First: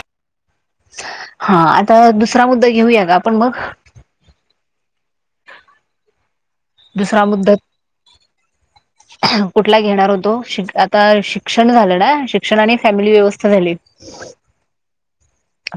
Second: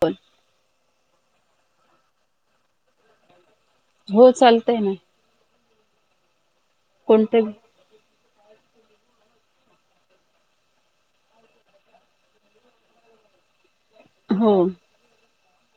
पण. हा आता दुसरा मुद्दा घेऊया का आपण मग. हो चालतय ना. दुसरा कोणते मुद्दा. कुठला घेणार होतो श आता शिक्षण झालं ना, शिक्षण आणि फॅमिली व्यवस्था झाली. [unintelligible] हो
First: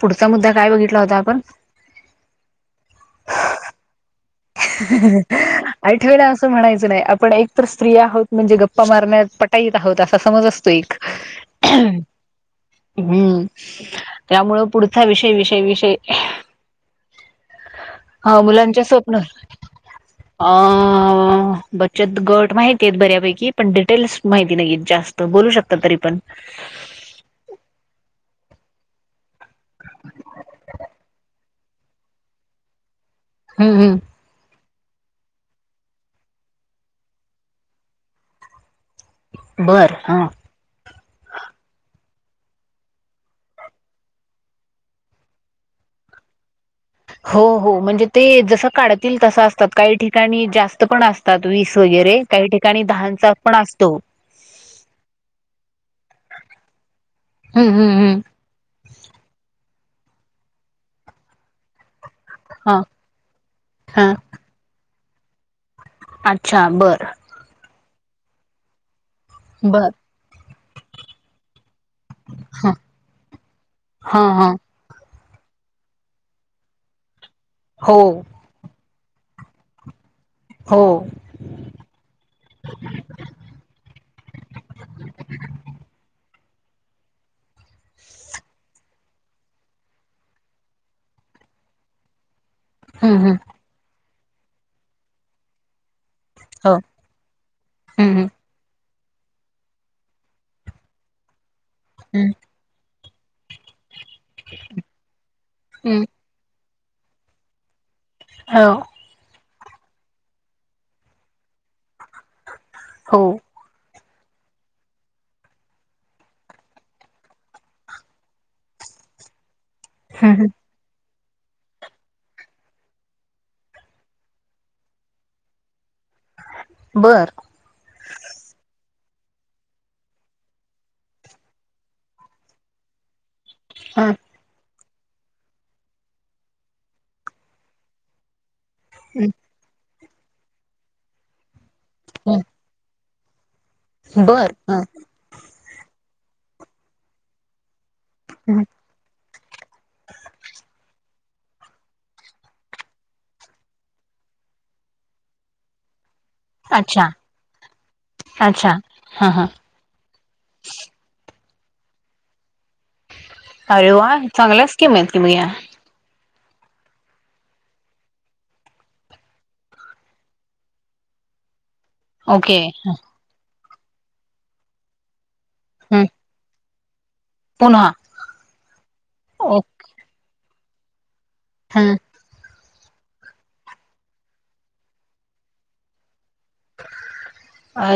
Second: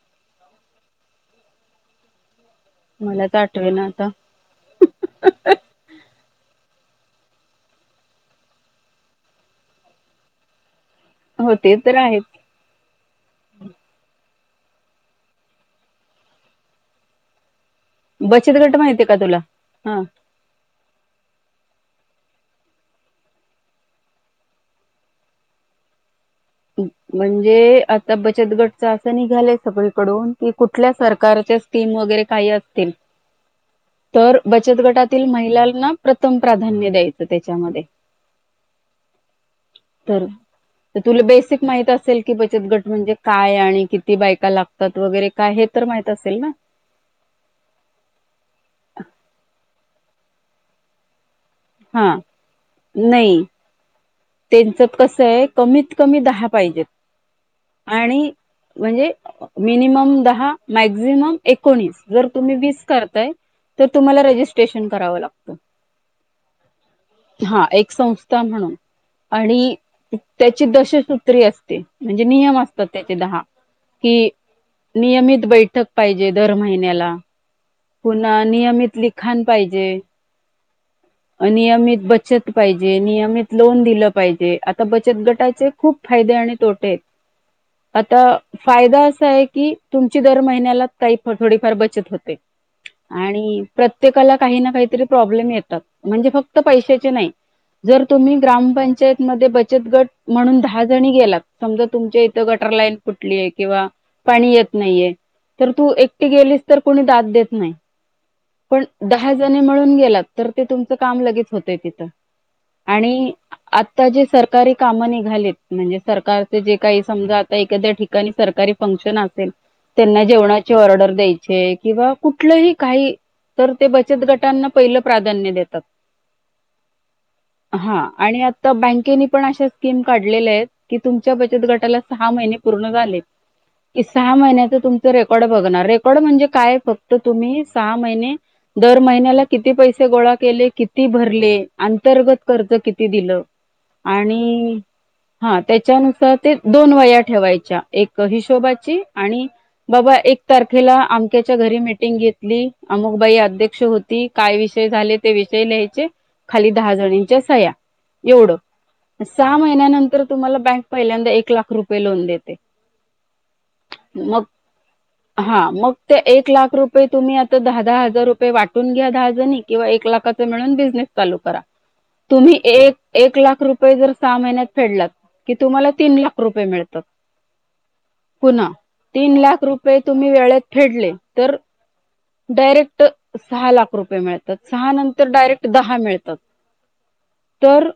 पुढचा मुद्दा काय बघितला होता आपण. मला तर आठवे ना आता. ऐकल असं म्हणायचं नाही, आपण एक तर स्त्री आहोत, म्हणजे गप्पा मारण्यात पटाईत आहोत, असा समज असतो एक. हो ते तर आहेत हम्म. त्यामुळं पुढचा विषय, विषय, विषय. हा बचत गट मुलांचे माहिती. अ, स्वप्न ब. गट माहिती आहेत बऱ्यापैकी पण डिटेल्स माहिती नाही जास्त बोलू शकत तरी पण म्हणजे आता बचत गट असं निघालय सगळीकडून की कुठल्या सरकारच्या स्कीम वगैरे काही असतील हुं हुं तर बचत गटातील महिलांना प्रथम प्राधान्य द्यायचं त्याच्यामध्ये बरं तर हां तर तुला बेसिक माह असेल की बचत गट म्हणजे काय आणि किती बायका लागतात वगैरे काय हे तर माहित असेल ना हो हो म्हणजे ते जस काढतील तसं असतात काही ठिक काही ठिकाणी जास्त पण अस असतात वीस हा वगैरे काही ठिकाणी दहाांचा पण असतो त्यांच कस आहे कमीत कमी दहा पाहिजेत हम्म हम्म हम्म. आणि म्हणजे मिनिमम दहा मॅक्झिमम एकोणीस जर तुम्ही हा वीस करताय तर हा तुम्हाला रेजिस्ट्रेशन करावं लागतं अच्छा बर हा एक संस्था म्हणून आणि बर त्याची दशसूत्री असते म्हणजे नियम ह असतात त्यांचे दहा हा की हा नियमित बैठक पाहिजे दर महिन्याला हो पुन्हा नियमित लिखाण लिखाान पाहिजे हो नियमित बचत पाहिजे नियमित लोन दिलं पाहिजे आता बचत गटाचे खूप फायदे आणि तो आता फायदा असा आहे की तुमची दर महिन्याला काही थोडीफार बचत होते हम्म हम्म आणि प्रत्येक प्रत्येकाला काही ना काहीतरी प्रॉब्लेम येतात म्हणजे फक्त हो पैशाचे नाही जर हम्म हम्म तुम्ही ग्रामपंचायत मध्ये बचत गट म्हणून दहा जणी गेलात समजा तुमच्या हम्म इथं गटर लाईन कुठलीय आहे किंवा पाणी येत नाहीये तर तू हम्म एकटी गेलीस तर कोणी दात देत नाही हो पण दहा दहा जनी मिळुन गेलात तर तुमच काम लगेच होत तिथ हो आणि [unintelligible] जे सरकारी कामं निघालेत म्हणजे सरकारचे जे काही समजा आता एखाद्या ठिकाणी सरकारी फंक्शन असेल त्यांना हम्म जेवणाची ऑर्डर द्याय [unintelligible] [unintelligible] किंवा कुठलंही काही- तर ते बचत गटांना पहिलं प्राधान्य देतात हम्म बर हा- आणि आत्ता [unintelligible] [unintelligible] अशा स्कीम काढलेल्या आहेत की तुमच्या बचत गटाला सहा महिने पूर्ण झाले ह ते सहा महिन्याच तुम ते रेकॉर्ड बघणार रेकॉर्ड म्हणजे काय [unintelligible] तर तुम्ही सहा महिने दर हम्म महिन्याला किती पैसे [unintelligible] गोळा केले किती भरले अंतर्गत हम्म कर्ज कि [unintelligible] ते दिलं बर आणि ह -हां त्याच्या [unintelligible] त्यापण दोन वह्या ठेवायच्या एक हम्म हिशोबाची आणि बघा एकतर तुला अमक्याच्या घरीे [unintelligible] [unintelligible] घेतली अन मग बाई अध्यक्ष होती काय विषय झाले ते विषय लिहायचे खाली दहा अच्छा जनांच्या सह्या अच्छा एवढं- हा हा सहा महिन्यानंतर तुम्हाला बँक पहिल्यांदा एक लाख रुपये लोन देते अरे वा मग चांगलाच की म [unintelligible] हा मग ते एक लाख रुप ते तुम्ही आता दहा दहा हजार रुपये वाटून घ्या दहा जणी किंवा एक लाखाचा मिळून बिझनेस चालू करा ओके तुम्ही एक -एक लाख रुपय ते जर सहा महिन्यात फेडलत की तुम्हाला हम्म तीन लाख रुपये [unintelligible] त पुन्हा पुन्हा- तीन ओ लाख रुपये तुम्ही वेळेत फेडले तर हम डायरेक्ट सहा लाख रुपये मिळतात सहा नंतर डायरेक्ट दहा मिळत [unintelligible] अ तर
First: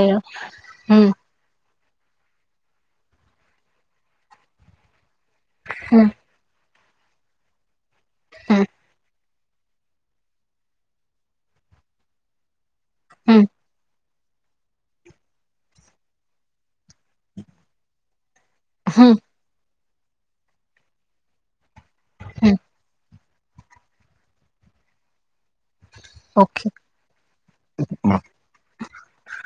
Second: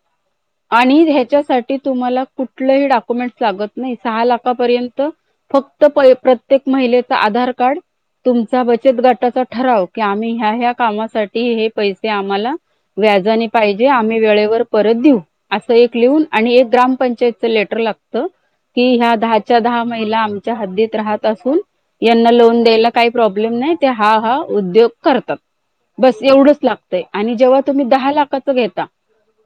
आणि हम्म ह्याच्यासाठी तर तुम्हाला कुठलही डॉक्युमेंट लागत नाही सहा लाखापर्यंत [unintelligible] हम्म प्रत्येक महिलेचा आधार कार्ड त्या हम्म बचत गटाचा ठराव की आम्ही ह्या ह्या कामासाठी हे पैसे आम्हाला हम्म व्याजाने पाहिजे आमही आणि वेळेवर परत देऊ अस एक लिहून आणि एक ग्रामपंचायतच लेटर लागत कि हम्म ह्या दहाच्या दहा महिला आमच्या हद्दीत राहत असून यांना हम्म, लोन द्यायला काय प्रॉब्लेम नाही ते हा- हा उद्योग करतात. बस एवढंच ओके. लागतय आणि जेव्हा तुम्ही दहा लाखच घेता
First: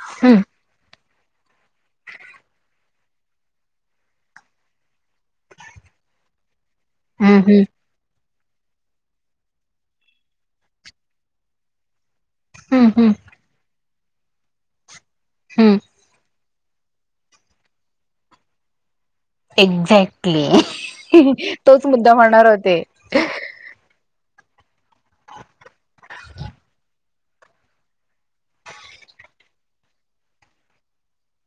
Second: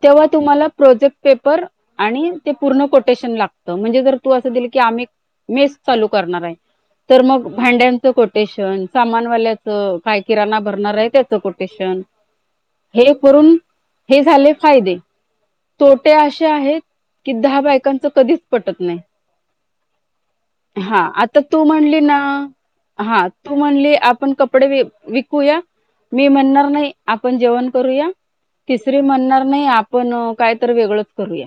तेव्हा हम्म, तुम्हाला प्रोजेक्ट पेपर आणि ते पूर्ण कोटेशन लागत म्हणजे जर तू असं दिल की -आम्ही मेस चालू करणार आहे तर हम्म, मग भांड्यांच कोटेशन सामान, वाल्याचं, काय किराणा भरणार आहे त्याच कोटेशन. हम्म, हम्म, हम्म, हे करून हे झाले फायदे हम्म. तोटे अश ते आहेत की दहा बायकांच कधीच पटत नाही एक्झॅक्टली हा आता [inaudible] तू तोच म्हणली मुद्दा ना म्हणणार होते हा तू म्हणले आपण कपडे- विकूया, मी म्हणणार नाही आपण जेवण करूया, तिसरी म्हणणार नाही, आपण कायतर वेगळच करूया.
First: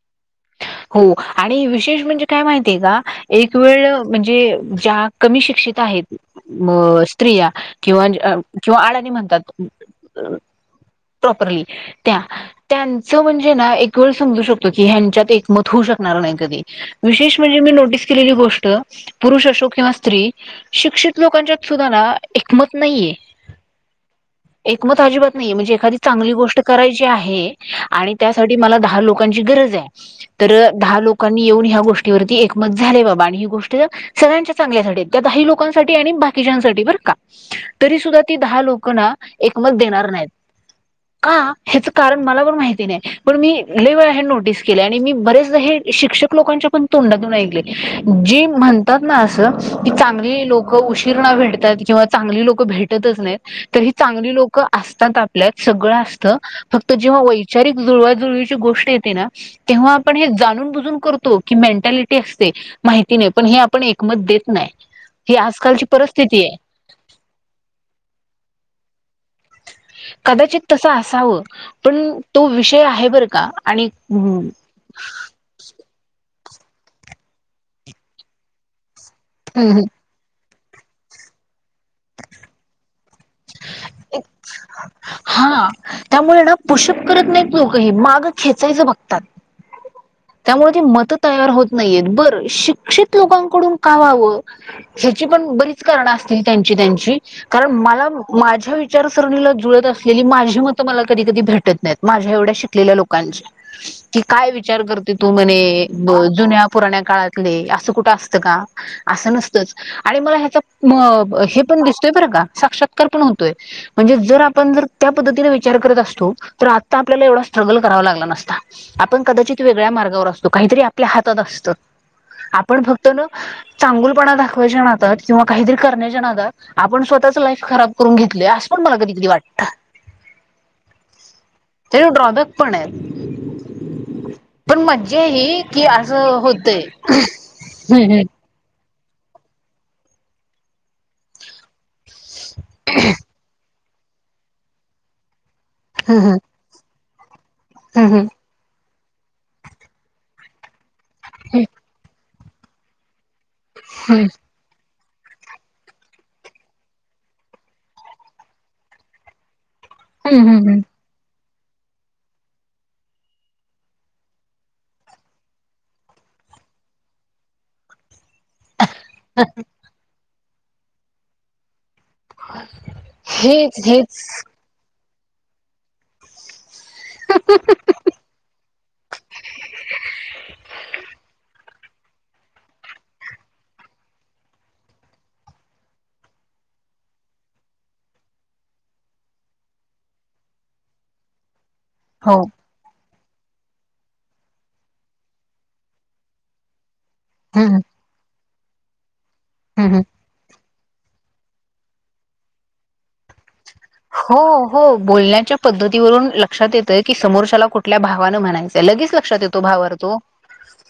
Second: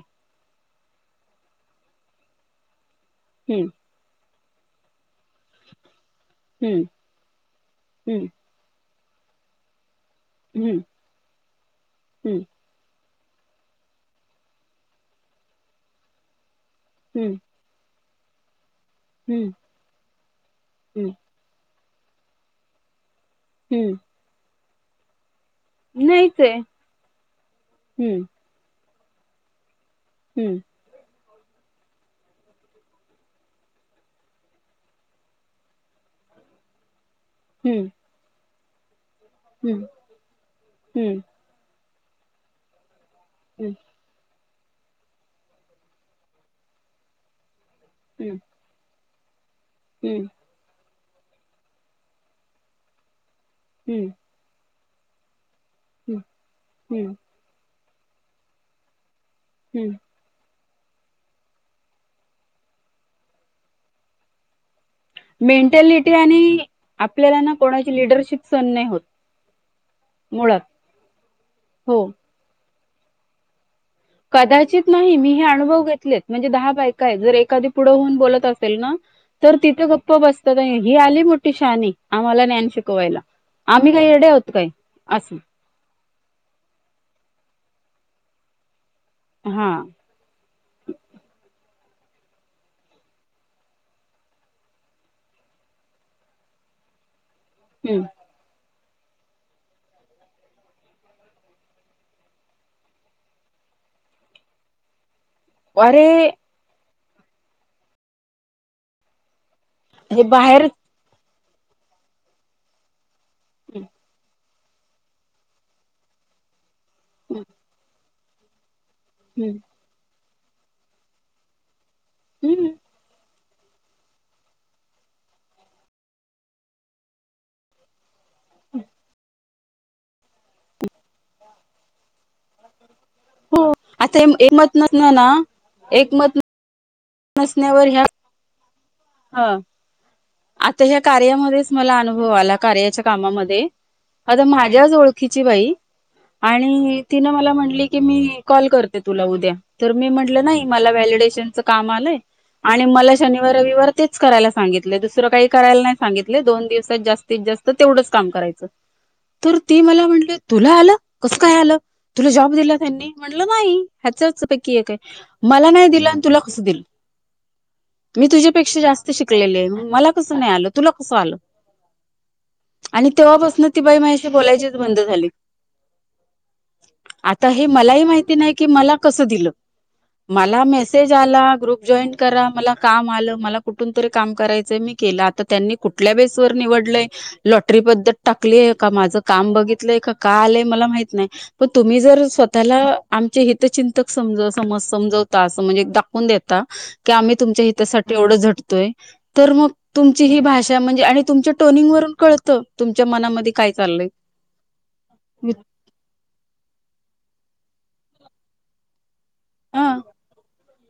हो, आणि विशेष म्हणजे काय माहितीय का एक हम्म वेळ म्हणजे ज्या कमी शिक्षित आहेत. म हम्म स्त्रिया किंवा हम्म [unintelligible] किंवाळा म्हणतात [unintelligible] [unintelligible] हम्म प्रॉपरली त्या हम्म चव म्हणजे ना एक वेळ समजू शकतो की ह्यांच्यात एक मत होऊ शकणार नाही कधी हम्म विशेष म्हणजे मी नोटीस केलेली गोष्ट पुरुष हम्म असो किंवा स्त्री हम्म शिक्षित लोकांच्या सुद्धा ना एकमत नाहीये हम्म एकमत अजीबात नाही म्हणजे एखादी चांगली नाहीच आहे. गोष्ट करायची आहे आणि हम्म त्यासाठी मला दहा लोक लोकांची गरज आहे [inaudible] तर हम्म दहा लोक लोकांनी येऊन ह्या गोष्टीवरती एकमत झालेय बाबा, आणि ही गोष्ट सगळ्यांच्या चांगल्यासाठी त्या दाही लोकांसाठी आणि बाकीच्यांसाठी बर का हम्म तरी सुद्धा ती दहा लोक- हो ना [unintelligible] एकमत हम्म देणार नाहीत, हम्म का हेच- कारण मला पण माहिती नाही. पण मी हम्म लय वेळा हे नोटीस केल आणि मी- बरेच हे शिक्षक लोकांच्या पण तोंडातून ऐकले. हम्म जी म्हणतात. मासं [unintelligible] की हम्म चांगली लोक उ किरणा भेटतात किंवा चांगली लोक भेटतच नाहीत. त ह हम्म चांगली लोक असतात. आपल्यात सगळं असतं, फक्त हम्म जेवा वैचारिक जुळवाजुळवीची गोष्ट येते ना, तेव्हा हं. आपण हे जाणून बुजून करतो की, मेंटॅलिटी असते, माहिती नाही, पण हे आपण एकमत देत नाही. ही आजकालची मेंटॅलिटी परिस्थिती आहे आणि आपल्याला ना कोणाची लिडरशिप सन नाही होत. कदाचित मुळात तस असा पण हो तो- ते आहे बरं का? आणि कदाचित नाही, मी हे अनुभव घेतलेत. म्हणजे दहा बायका आहेत, जर एखादी पुढं होऊन बोलत असेल ना तर हम्म हम्म तिथे गप्प बस ही आली मोठी शहाणी, आम्हाला ज्ञान शिकवायला. आम्ही काही येडे आहोत काय असं हा त्यामुळे ना पुशप करत नाही. लोक हे, मागं खेचायचं बघ तात, हा त्यामुळे ते मत तयार होत- नाहीेत, बरं. शिक्षित लोकांकडून का व्हावं? ह्याची पण बरीच कारणं असतील त्यांची, त्यांची, कारण मला- माझ्या विचारसरणीला जुळत असलेली माझी मतं मला कधी कधी भेटत नाहीत, माझ्या एवढ्या शिकलेल्या लोकांची की काय विचार कर तू म्हणे, ब अरे जुन्या पुराण्या काळातले, असं कुठं असतं का? असं नसतंच. आणि हे मला ह्याचा बाहेर म हे पण दिसतोय बरं का, साक्षात कल्पनूर तोय, म्हणे जर आप पण जर त्या पद्धतीने विचार करत असतो, तर आ आता आपल्याला एवढा स्ट्रगल करावा लागला ना? असता आपण हम्म कदाचित वेगळ्या मार्गावर अस त काहीतरी आपल्या हातात असतं. हम्म आपणं फक्त न चांगुलपणा दाखवायच्या किंवा किंवा काहीतरी करण्याच्या नादात आपण स्वतःच लाईफ खराब करून घे असं पण मला कधीतरी वाटं ठेव ड्रॉबॅक पण आहेत. हो आता पण मज्जा एकमतमतनना ही की असं एकमत होतय नसण्यावर ह्या हम्म हम्म हं, आता ह्या कार्यामध्येच मला अनु हो आला कार्याच्या कामामध्ये आता माझ्याच ओळखीची बाई हं हं आणिई तिनं मला म्हटली की, हं मीं हं कॉल कर तुला उद्या, तर मी म्हटलं नाहीं, मला वॅलेट केशनच काम आलंय आणि मला शनिवार, रवि तेच करायला सांगिन. तुला दुसरं काही करायला नाही सांगितल, दोन दिवसात जास्तीत जास्त तेवढंच काम करायचं ती मला म्हणली, हं हं तुला हं आलं, कस? काय आलं, तुला जॉब दिला त्यांनी, म्हणलं नाहीं, ह्याच्याचपैकी एक हाय, मला नाहीं दिला न तुला कसा दिला, मीं तुझ्या पेक्षा जास्त शिकलेली आहे, मग मला कसं नाही आलं, तुला कसं आलं? आणि तेव्हापासनं हेच ती बाई हेच माझ्याशी बोलायचीच बंद झाली. आता हे मलाही माहिती नाही की मला कस दिलं मला मेसेज आला ग्रुप जॉईन करा मला काम आलं मला कुठून तरी काम करायचंय मी केलं आता त्यांनी कुठल्या बेसेसवर निवडलंय लॉटरी पद्धत टाकलीय का माझं काम बघितलंय का का आलंय मला माहित नाही मग तुम्ही जरी हो स्वतःला आमचे हे तर चिंतक समज समज समजवता असं म्हणजे एक दाखवून देता की आम्ही हं तुमच्या हं हितासाठी थोड झटतय तर मग हं हं तुमची ही भाषा [inaudible] आणि तुमच्या टोनिंग वरून कळतं तुमच्या मनामध्ये काय चाललंय हो हो बोलण्याच्या पद्धतीवरून लक्षात येतय की समोरच्याला कुठ. कुठल्या भावा न मनायचे लगेच लक्षात येतो ह भावार्थ तो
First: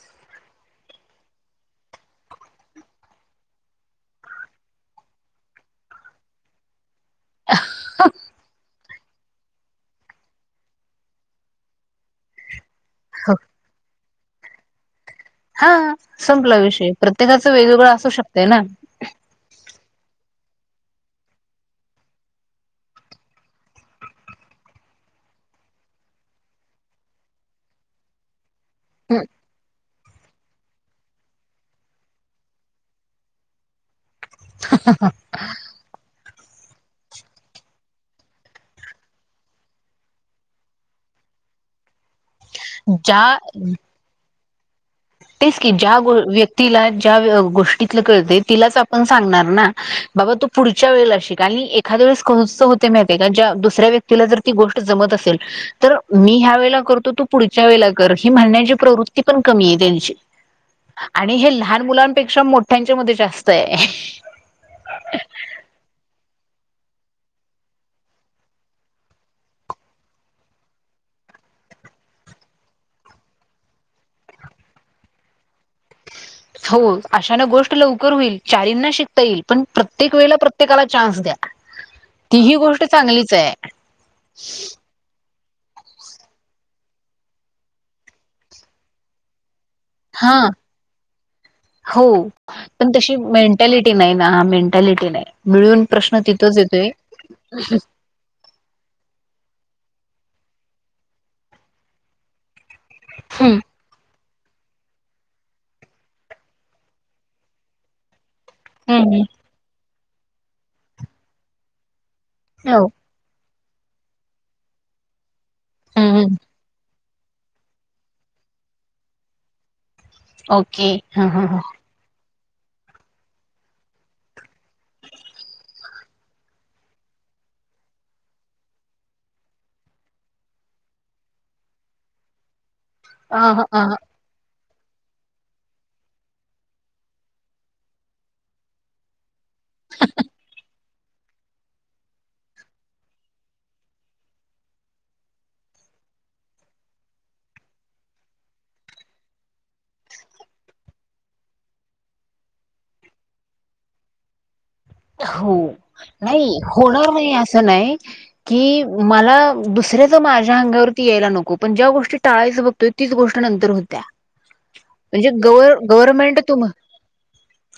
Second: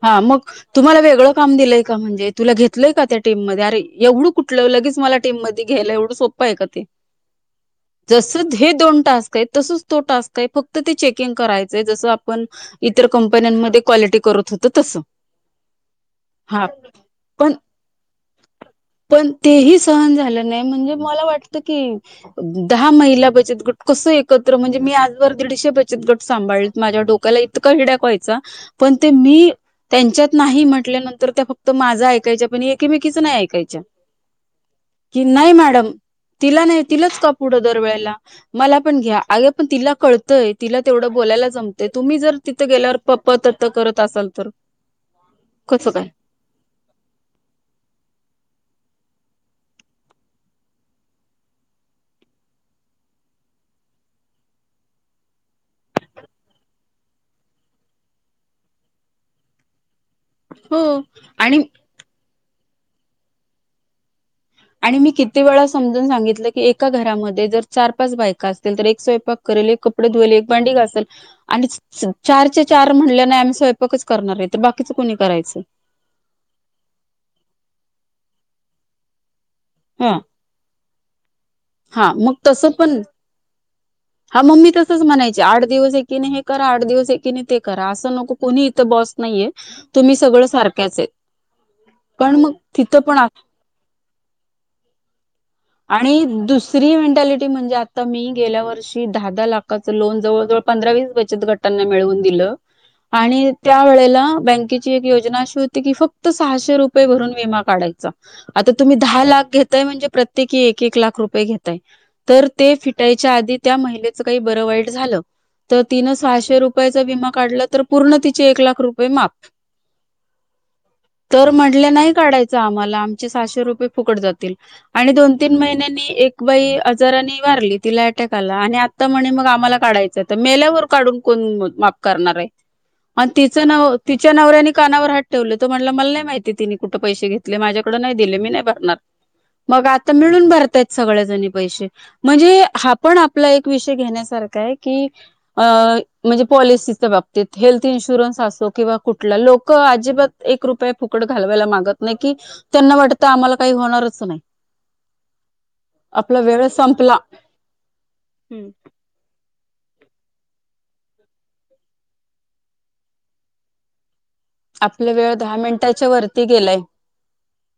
हा मग तुम्हाला वेगळं काम दिलंय का म्हणजे तुला घेतलंय का त्या टीम मध्ये अरे एवढं कुठलं लगेच मला टीम मध्ये घ्यायला एवढं सोपं आहे का ते. जस हे दोन टास्क तसच तो टास्क फक्त ते चेकिंग करायचंय जस आपण कंपन्यांमध्ये क्वालिटी करत होते तसं हा संपला हा विषय प्रत्येकाच पण वेगवेगळं असू शकतय ना पण तेही सहन झालं नाही म्हणजे मला वाटत की दहा महिला बचत गट कस एकत्र म्हणजे मी आजभर दीडशे बचत गट सांभाळ माझ्या डोक्याला इतका हड्या व्हायचा पण ते मी त्यांच्यात नाही म्हटल्यानंतर त्या फक्त माझा ऐकायच्या पण एकेमेकीच नाही ऐकायच्या कि नाही मॅडम तिला नाही तिलाच का पुढं दरवेेळेला मला पण घ्या अग पण तिला कळतंय तिला तेवढं बोलायला जमतंय तुम्ही जर गेल्यावर ज्या पप् तत करत असाल तर तेच की कसं ज्या काय व्यक्तीला ज्या गोष्टीतलं कळते तिलाच आप पण सांगणार ना बाबा तू पुढच्या वेळेला शिक आणि एखाद्या वेळेस कस होतय माहितीये का ज्या दुसऱ्या व्यक्तीला जर ती गोष्ट जमत असेल तर मी ह्या वेळेला करतो तू पुढच्या वेळेला कर हि म्हणण्याची प्रवृत्ती पण कमी येते हो आणि हे लहान मुलांपेक्षा म मोठ्यांच्या मध्ये जास्त आहे आणि मी किती वेळा समजून सांगितलं की एक एका घरामध्ये जर चार पाच बायका असतील तर एक स्वयंपाक करेल एक कपडे धुवेल एक बांडी घासेल आणि चारच्या चार म्हणल्या नाही आम्ही स्वयंपाकच करणार आहे तर बाकीच कोणी करायचं हो अशान गोष्ट लवकर होईल चारींना शिकता येईल पण ह प्रत्येक वेळेला प्रत्येकाला चान्स द्या हा मग ती ही तसं गोष्ट पण चांगलीचाय हा मग मी तसंच म्हणायचे आठ दिवस एकीने हे करा आठ दिवस एकीने ते करा असं नको कोुणी इथं बस नाहीये तुम्ही हा सगळ सारख्याच आहे हो पण मग तिथं तशी पण मेंटॅलिटी नाही ना मेंटॅलिटी नाही मिळून प्रश्न आणि तिथंच येतोय दुसरी मेंटॅलिटी म्हणजे आता मी गेल्या वर्षी दहा दहा लाख खाच लोन जवळजवळ पंधरा वीस बचत गटांना मिळवून दिलं. आणि हम्म त्या वेळेला बँकेची एक योजना अशी होती की फक्त सहाशे रुपये भरून विमा काढायचा आता तुम्ही हम्म दहा लाख घेताय म्हणजे प्रत्येकी एक एक लाख रुपये घेताय. तर ते हो फिटायच्या आधी त्या महिलेचं काय बरं वाईट झालं तर तिनं हम्म हम्म. सहाशे रुपयाच तो विमा काढला तर पूर्ण तिचे ऐक लाख रुपये माफ ओके ह तर ह म्हटल्या नाही काढाय चा आम्हाला आमचे सहाशे रुपये फुकट जातील. आणि दोन तीन महिन्यांनी एक बाई आजारानी वारली तिला अटॅक आला आणि आता म्हणे मग आम्हाला काढायचं तर मेल्यावर काढून कोण माप करणार आहे. आणि तिच नाव तिच्या नवऱ्याने कानावर हात ठेवले तो म्हटलं मला नाही माहिती तिनी कुठं पैसे घेतले माझ्याकडे नाय दिले मी नाय भरणार मग आता मिळून भरतायत सगळ्याजणी पैसे म्हणजे हा आपण आपला एक विषय घेण्यासारखा आहे की अ म्हणजे पॉलिसीच्या बाबतीत हेल्थ इन्शुरन्स असो किंवा कुठला लोक अजिबात एक रुपये फुकट घालवायला मागत नाही कि त्यांना वाटत आम्हाला काही होणारच नाही. हो आपला नाही वेळ होणार संपला नाही असं नाही हम्म. की मला दुसऱ्याच माझ्या अंगावरती यायला नको पण ज्या गोष्ट टाळायचं बघतोय तीच गोष्ट नंतर होत्या आपला म्हणजे वेळ दहा गव मिनिटाच्या गव्हर्मेंट वरती तुम गेलाय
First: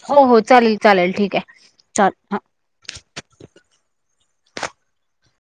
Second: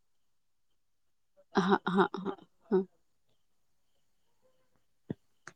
हो हो चालेल चालेल ठीक ये. हा हा